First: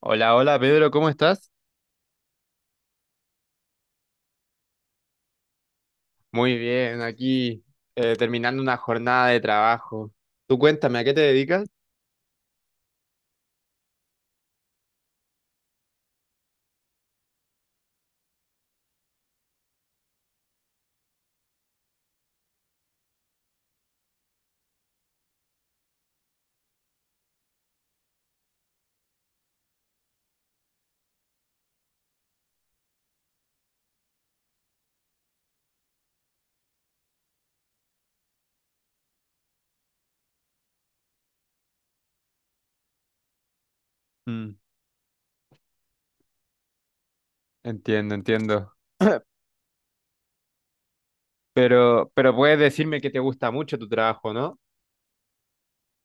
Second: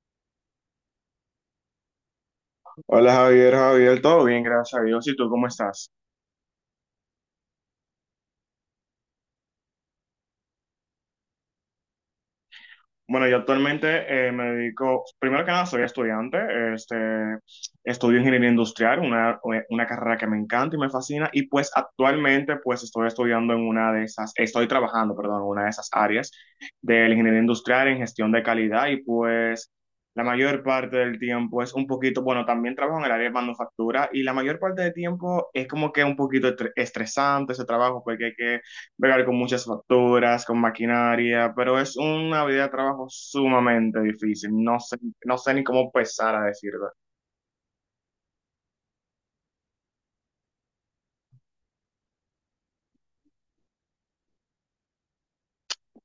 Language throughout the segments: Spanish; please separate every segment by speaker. Speaker 1: Hola, hola Pedro, ¿cómo estás?
Speaker 2: Hola Javier, Javier, todo bien, gracias a Dios. ¿Y tú cómo estás?
Speaker 1: Muy bien, aquí terminando una jornada de trabajo. Tú cuéntame, ¿a qué te dedicas?
Speaker 2: Bueno, yo actualmente me dedico, primero que nada, soy estudiante, este, estudio ingeniería industrial, una carrera que me encanta y me fascina, y pues actualmente pues estoy estudiando en una de esas, estoy trabajando, perdón, en una de esas áreas de la ingeniería industrial en gestión de calidad y pues la mayor parte del tiempo es un poquito, bueno, también trabajo en el área de manufactura y la mayor parte del tiempo es como que un poquito estresante ese trabajo porque hay que bregar con muchas facturas, con maquinaria, pero es una vida de trabajo sumamente difícil.
Speaker 1: Mm,
Speaker 2: No sé, no sé ni cómo empezar a decirlo.
Speaker 1: entiendo, entiendo. Pero puedes decirme que te gusta mucho tu trabajo, ¿no?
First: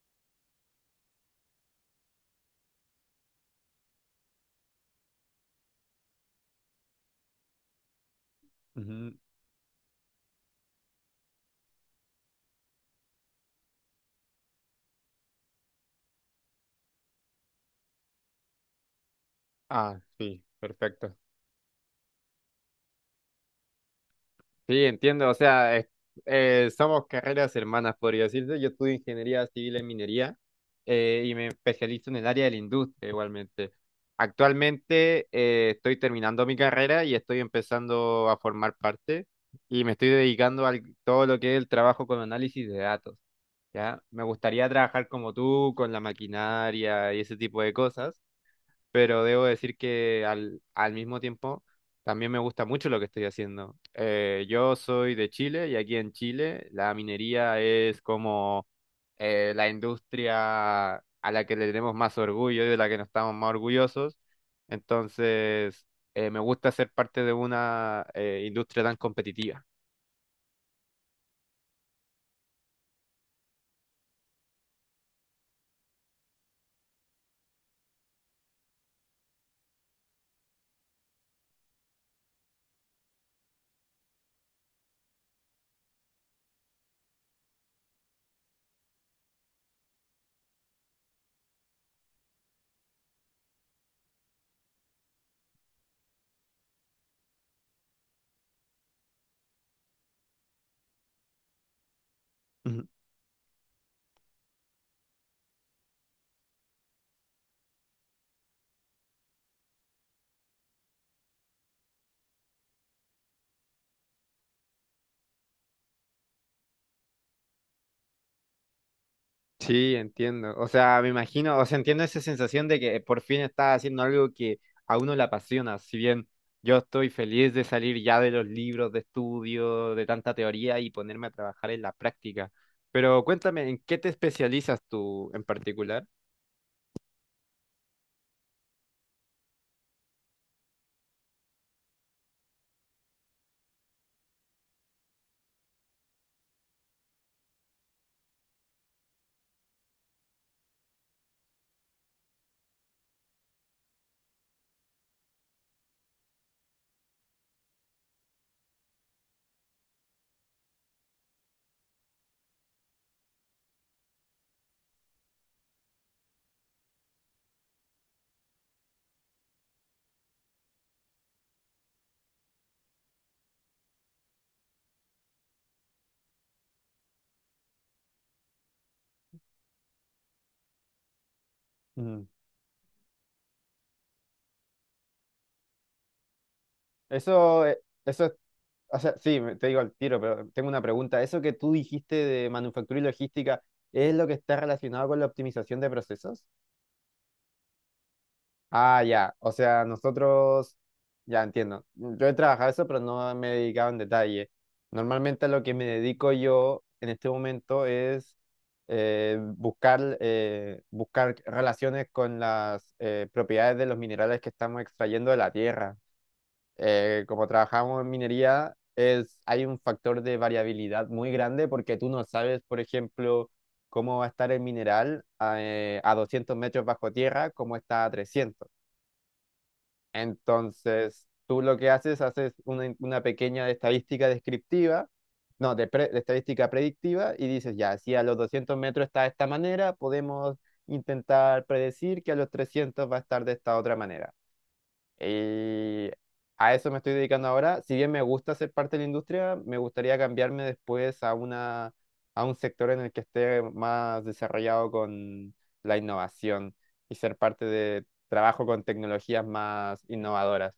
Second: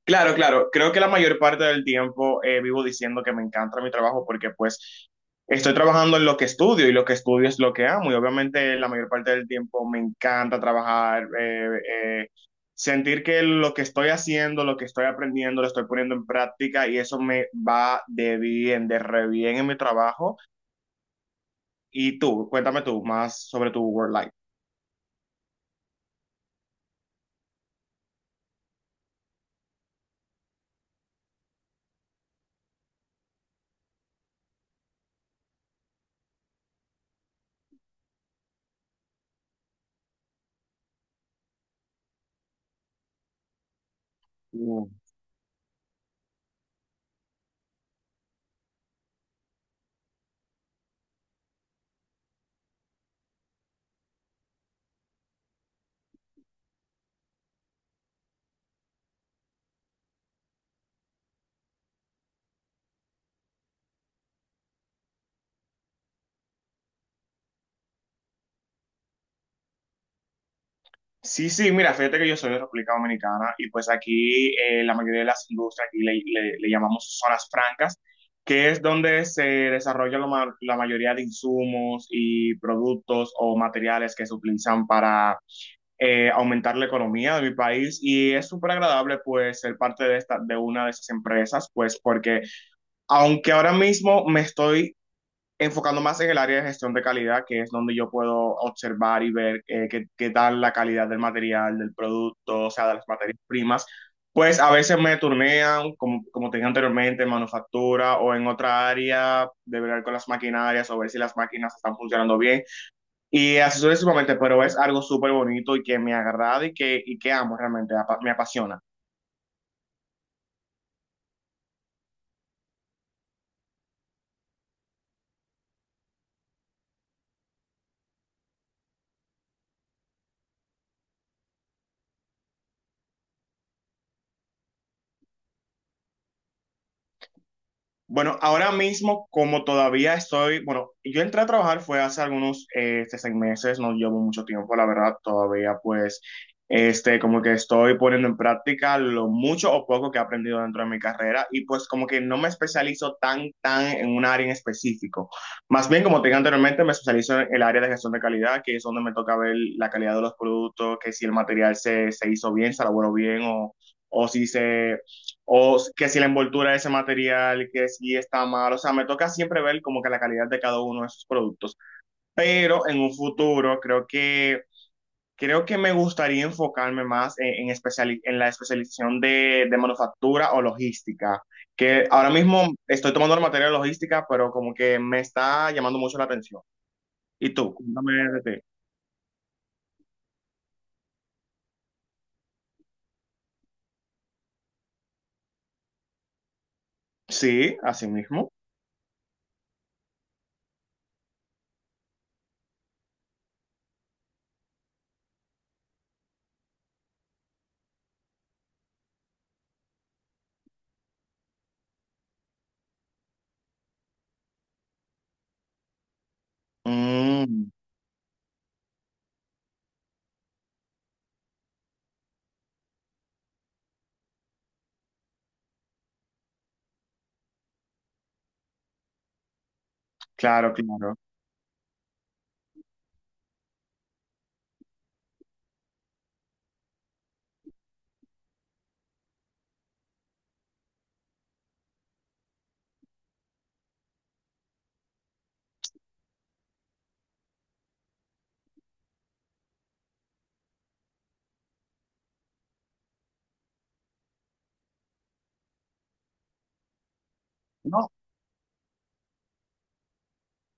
Speaker 2: Claro, claro, creo que la mayor parte del tiempo vivo diciendo que me encanta mi trabajo porque pues estoy trabajando en lo que estudio y lo que estudio es lo que amo y obviamente la mayor
Speaker 1: Ujú.
Speaker 2: parte del tiempo me encanta trabajar. Sentir que lo que estoy haciendo, lo que estoy aprendiendo, lo estoy poniendo en práctica y eso me va de bien, de re bien en mi
Speaker 1: Ah,
Speaker 2: trabajo.
Speaker 1: sí, perfecto.
Speaker 2: Y tú, cuéntame tú más sobre tu work life.
Speaker 1: Sí, entiendo, o sea, somos carreras hermanas, podría decirse. Yo estudio ingeniería civil en minería y me especializo en el área de la industria igualmente. Actualmente estoy terminando mi carrera y estoy empezando a formar parte y me estoy dedicando a todo lo que es el trabajo con análisis de datos, ¿ya? Me gustaría
Speaker 2: Mm.
Speaker 1: trabajar como tú, con la maquinaria y ese tipo de cosas, pero debo decir que al mismo tiempo también me gusta mucho lo que estoy haciendo. Yo soy de Chile y aquí en Chile la minería es como la industria a la que le tenemos más orgullo y de la que nos estamos más orgullosos. Entonces, me gusta ser parte de una industria tan competitiva.
Speaker 2: Sí, sí, mira, fíjate que yo soy de República Dominicana y pues aquí la mayoría de las industrias, aquí le llamamos zonas francas, que es donde se desarrolla la mayoría de insumos y productos o materiales que se utilizan para aumentar la economía de mi país y es súper agradable pues ser parte de una de esas empresas, pues porque aunque ahora mismo me estoy enfocando más en el área de gestión de calidad, que es donde yo puedo observar y ver qué, qué tal la calidad del material, del producto, o sea, de las materias primas, pues a veces me turnean, como, como te dije anteriormente, en manufactura o en otra área, de ver con las maquinarias o ver si las máquinas están funcionando bien. Y así sucesivamente, pero es algo súper bonito y que me agrada y que amo realmente, me apasiona.
Speaker 1: Sí, entiendo. O sea, me imagino, o sea, entiendo esa sensación de que por fin estás haciendo algo que a uno le apasiona. Si bien yo estoy feliz de salir ya de los libros de estudio, de tanta teoría y ponerme a trabajar en la práctica. Pero cuéntame, ¿en qué te especializas tú en particular?
Speaker 2: Bueno, ahora mismo, como todavía estoy, bueno, yo entré a trabajar fue hace algunos 6 meses, no llevo mucho tiempo, la verdad, todavía pues, como que estoy poniendo en práctica lo mucho o poco que he aprendido dentro de mi carrera y pues como que no me especializo tan, tan en un área en específico. Más bien, como te dije anteriormente, me especializo en el área de gestión de calidad, que es donde me toca ver la calidad de los productos, que si el material se, se hizo bien, se elaboró bien o si se, o que si la envoltura de ese material, que si está mal. O sea, me toca siempre ver como que la calidad de cada uno de esos productos. Pero en un futuro creo que me gustaría enfocarme más en la especialización de manufactura o logística. Que
Speaker 1: Mm.
Speaker 2: ahora mismo estoy tomando la materia de logística, pero como que me está llamando mucho la atención. ¿Y
Speaker 1: Eso,
Speaker 2: tú?
Speaker 1: eh,
Speaker 2: Cuéntame
Speaker 1: eso, es-
Speaker 2: de ti.
Speaker 1: o sea, sí, te digo al tiro, pero tengo una pregunta. Eso que tú dijiste de manufactura y logística, ¿es lo que está relacionado con la optimización de procesos?
Speaker 2: Sí, así mismo.
Speaker 1: Ah, ya. Ya entiendo. Yo he trabajado eso, pero no me he dedicado en detalle. Normalmente a lo que me dedico yo en este momento es buscar relaciones con las propiedades de los minerales que estamos extrayendo de la tierra. Como
Speaker 2: Mm,
Speaker 1: trabajamos en minería, hay un factor de variabilidad muy grande porque tú no sabes, por ejemplo, cómo va a estar el mineral a 200 metros bajo tierra, cómo está a 300.
Speaker 2: claro, claro.
Speaker 1: Entonces, tú lo que haces, haces una pequeña estadística descriptiva, no, de estadística predictiva, y dices, ya, si a los 200 metros está de esta manera, podemos intentar predecir que a los 300 va a estar de esta otra manera. Y a eso me estoy dedicando ahora. Si bien me gusta ser parte de la industria, me gustaría cambiarme después a a un sector en el que esté más desarrollado con la innovación y ser parte de
Speaker 2: No,
Speaker 1: trabajo con tecnologías más innovadoras.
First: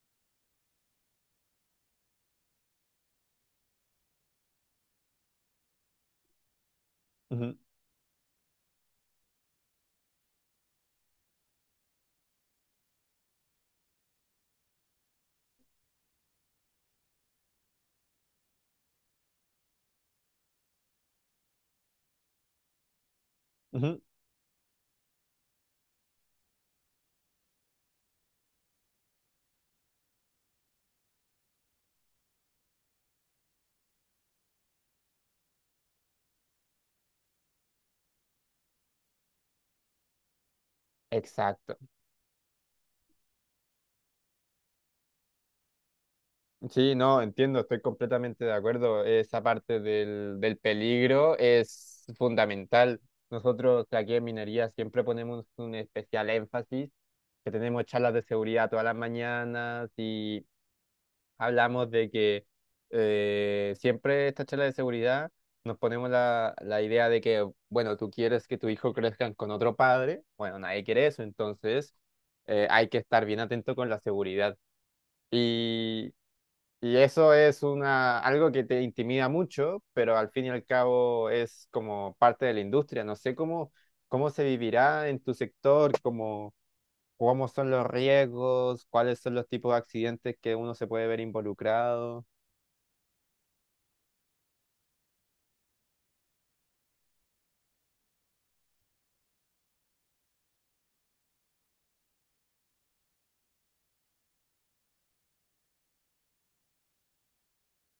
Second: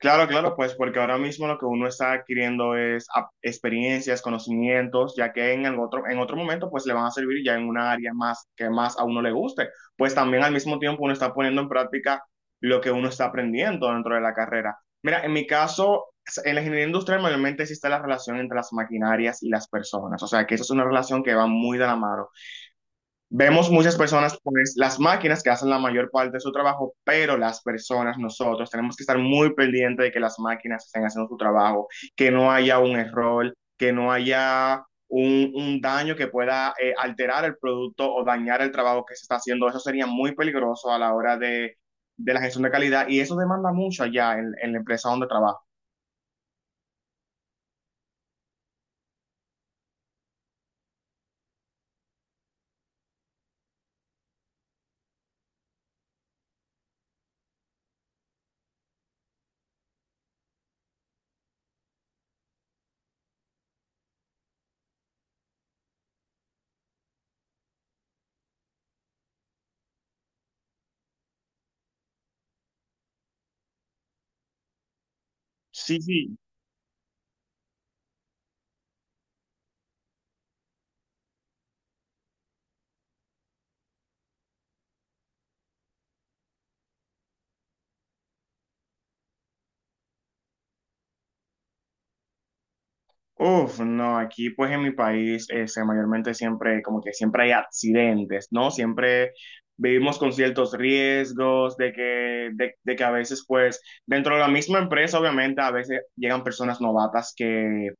Speaker 2: claro, claro, pues porque ahora mismo lo que uno está adquiriendo es experiencias, conocimientos, ya que en el otro, en otro momento pues le van a servir ya
Speaker 1: Ujú,
Speaker 2: en una área más que más a uno le guste. Pues también al mismo tiempo uno está poniendo en práctica lo que uno está aprendiendo dentro de la carrera. Mira, en mi caso, en la ingeniería industrial mayormente existe la relación entre las maquinarias y las personas, o sea que eso es una relación que va muy de la mano. Vemos muchas
Speaker 1: ujú.
Speaker 2: personas, pues las máquinas que hacen la mayor parte de su trabajo, pero las personas, nosotros, tenemos que estar muy pendientes de que las máquinas estén haciendo su trabajo, que no haya un error, que no haya un daño que pueda alterar el producto o dañar el trabajo que se está haciendo. Eso sería muy peligroso a la hora
Speaker 1: Exacto.
Speaker 2: de la gestión de calidad y eso demanda mucho allá en la empresa donde trabajo.
Speaker 1: Sí, no, entiendo, estoy completamente de acuerdo. Esa parte del peligro es fundamental. Nosotros aquí en minería siempre ponemos un especial énfasis, que tenemos charlas de seguridad todas las mañanas y hablamos de que siempre estas charlas de seguridad nos ponemos la idea de que, bueno, tú quieres que tu hijo crezca con otro padre, bueno, nadie quiere eso, entonces hay que estar bien atento con la seguridad.
Speaker 2: Sí, sí.
Speaker 1: Y eso es una, algo que te intimida mucho, pero al fin y al cabo es como parte de la industria. No sé cómo, cómo se vivirá en tu sector, cómo, cómo son los riesgos, cuáles son los tipos de accidentes que uno se puede ver involucrado.
Speaker 2: Uf, no, aquí pues en mi país mayormente siempre, como que siempre hay accidentes, ¿no? Siempre vivimos con ciertos riesgos de que a veces pues dentro de la misma empresa obviamente a veces llegan personas novatas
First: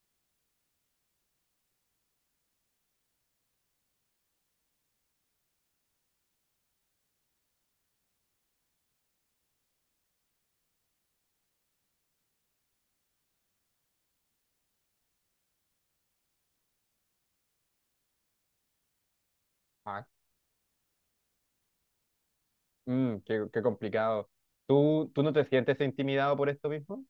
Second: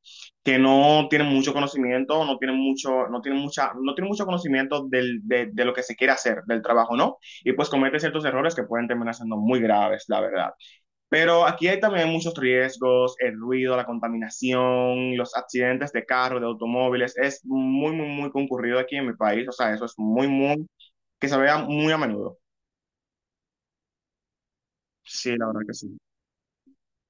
Speaker 2: que no tienen mucho conocimiento, no tienen mucho, no tienen mucha, no tienen mucho conocimiento del, de lo que se quiere hacer, del trabajo, ¿no? Y pues cometen ciertos errores que pueden terminar siendo muy graves, la verdad. Pero aquí hay también muchos riesgos, el ruido, la contaminación, los accidentes de carro, de automóviles. Es muy, muy, muy concurrido aquí en mi país. O sea, eso es
Speaker 1: Ah,
Speaker 2: muy, muy, que se vea muy a menudo.
Speaker 1: mm, qué, qué complicado. ¿Tú, tú no
Speaker 2: Sí,
Speaker 1: te
Speaker 2: la verdad que
Speaker 1: sientes
Speaker 2: sí.
Speaker 1: intimidado por esto mismo?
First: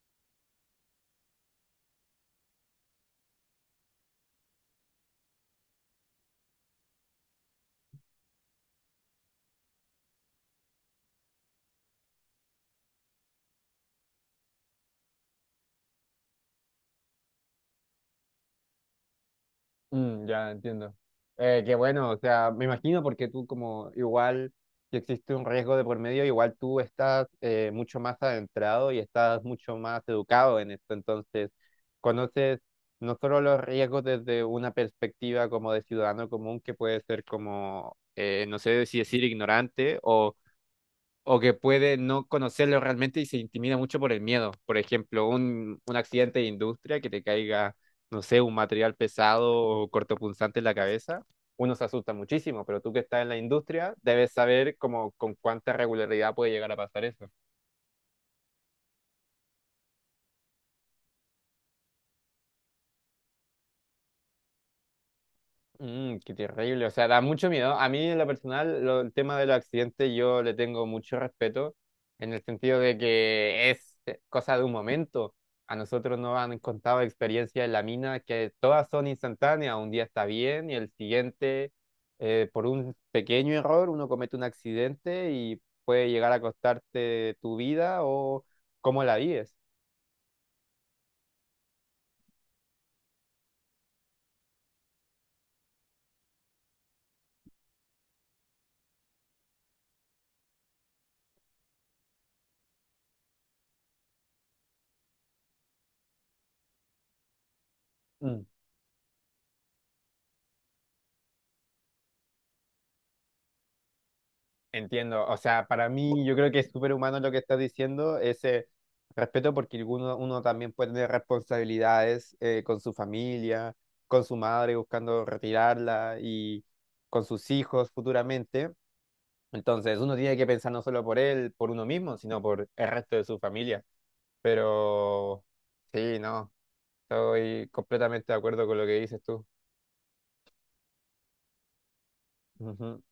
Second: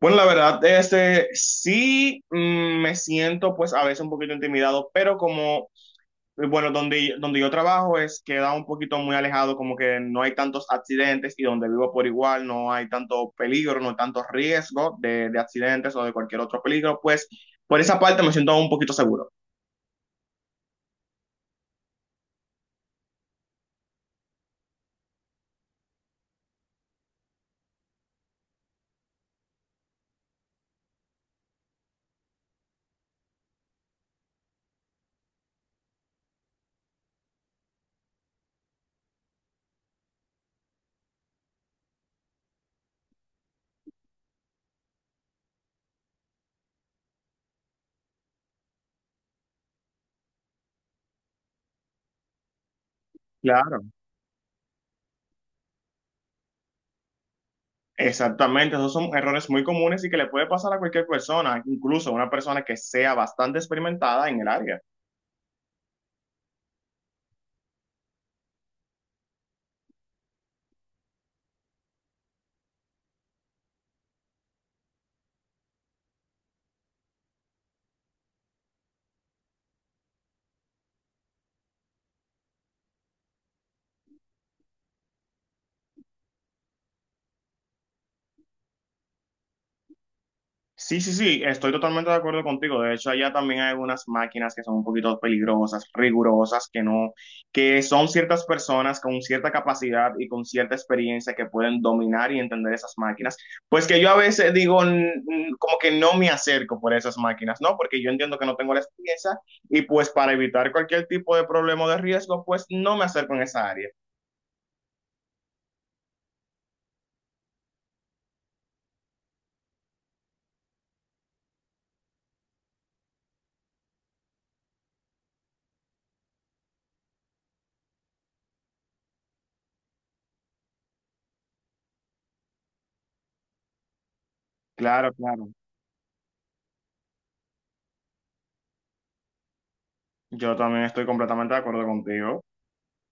Speaker 2: Bueno, la verdad, sí, me siento pues a veces un poquito intimidado, pero como bueno, donde yo trabajo es queda un poquito muy alejado, como que no hay tantos accidentes y donde vivo por igual no hay tanto peligro, no hay tanto riesgo de accidentes o de cualquier otro peligro, pues por esa parte me siento un poquito seguro.
Speaker 1: Mm, ya entiendo. Qué bueno, o sea, me imagino porque tú como igual, si existe un riesgo de por medio, igual tú estás mucho más adentrado y estás mucho más educado en esto, entonces conoces no solo los riesgos desde una perspectiva como de ciudadano común que puede ser como, no sé si decir ignorante o que puede no conocerlo realmente y se intimida mucho por el miedo. Por ejemplo, un accidente de industria que te caiga, no sé, un material pesado o cortopunzante en la cabeza, uno se asusta muchísimo, pero tú que estás en la
Speaker 2: Claro.
Speaker 1: industria debes saber como con cuánta regularidad puede llegar a pasar eso.
Speaker 2: Exactamente, esos son errores muy comunes y que le puede pasar a cualquier persona, incluso a una persona que sea bastante experimentada en el área.
Speaker 1: Mm, qué terrible, o sea, da mucho miedo. A mí en lo personal, el tema de los accidentes yo le tengo mucho respeto en el sentido de que es cosa de un momento. A nosotros nos han contado experiencias en la mina que todas son instantáneas, un día está bien y el siguiente, por un pequeño error, uno comete un accidente y puede llegar a costarte tu vida o cómo la vives.
Speaker 2: Sí, sí, sí, estoy totalmente de acuerdo contigo. De hecho, allá también hay algunas máquinas que son un poquito peligrosas, rigurosas, que no, que son ciertas personas con cierta capacidad y con cierta experiencia que pueden dominar y entender esas máquinas. Pues que yo a veces digo, como que no me acerco por esas máquinas, ¿no? Porque yo entiendo
Speaker 1: Mm.
Speaker 2: que no tengo la experiencia y pues para evitar cualquier tipo de problema o de riesgo, pues no me acerco en esa área.
Speaker 1: Entiendo, o sea, para mí yo creo que es súper humano lo que estás diciendo, ese respeto porque uno, uno también puede tener responsabilidades con su familia, con su madre buscando retirarla y con sus hijos futuramente. Entonces uno tiene que pensar no solo por él, por uno mismo, sino por el resto de su familia.
Speaker 2: Claro,
Speaker 1: Pero
Speaker 2: claro.
Speaker 1: sí, no, estoy completamente de acuerdo con lo que dices tú.
Speaker 2: Yo también estoy completamente de acuerdo contigo.
Speaker 1: Ujú.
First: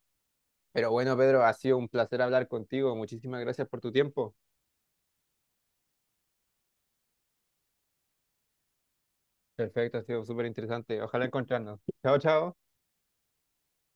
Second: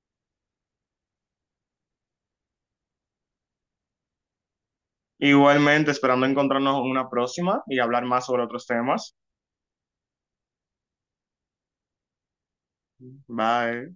Speaker 1: Pero bueno, Pedro, ha sido un placer hablar contigo. Muchísimas gracias por tu tiempo.
Speaker 2: Igualmente, esperando encontrarnos en una próxima y hablar más sobre otros temas.
Speaker 1: Perfecto, ha sido súper interesante. Ojalá encontrarnos. Chao, chao.
Speaker 2: Bye.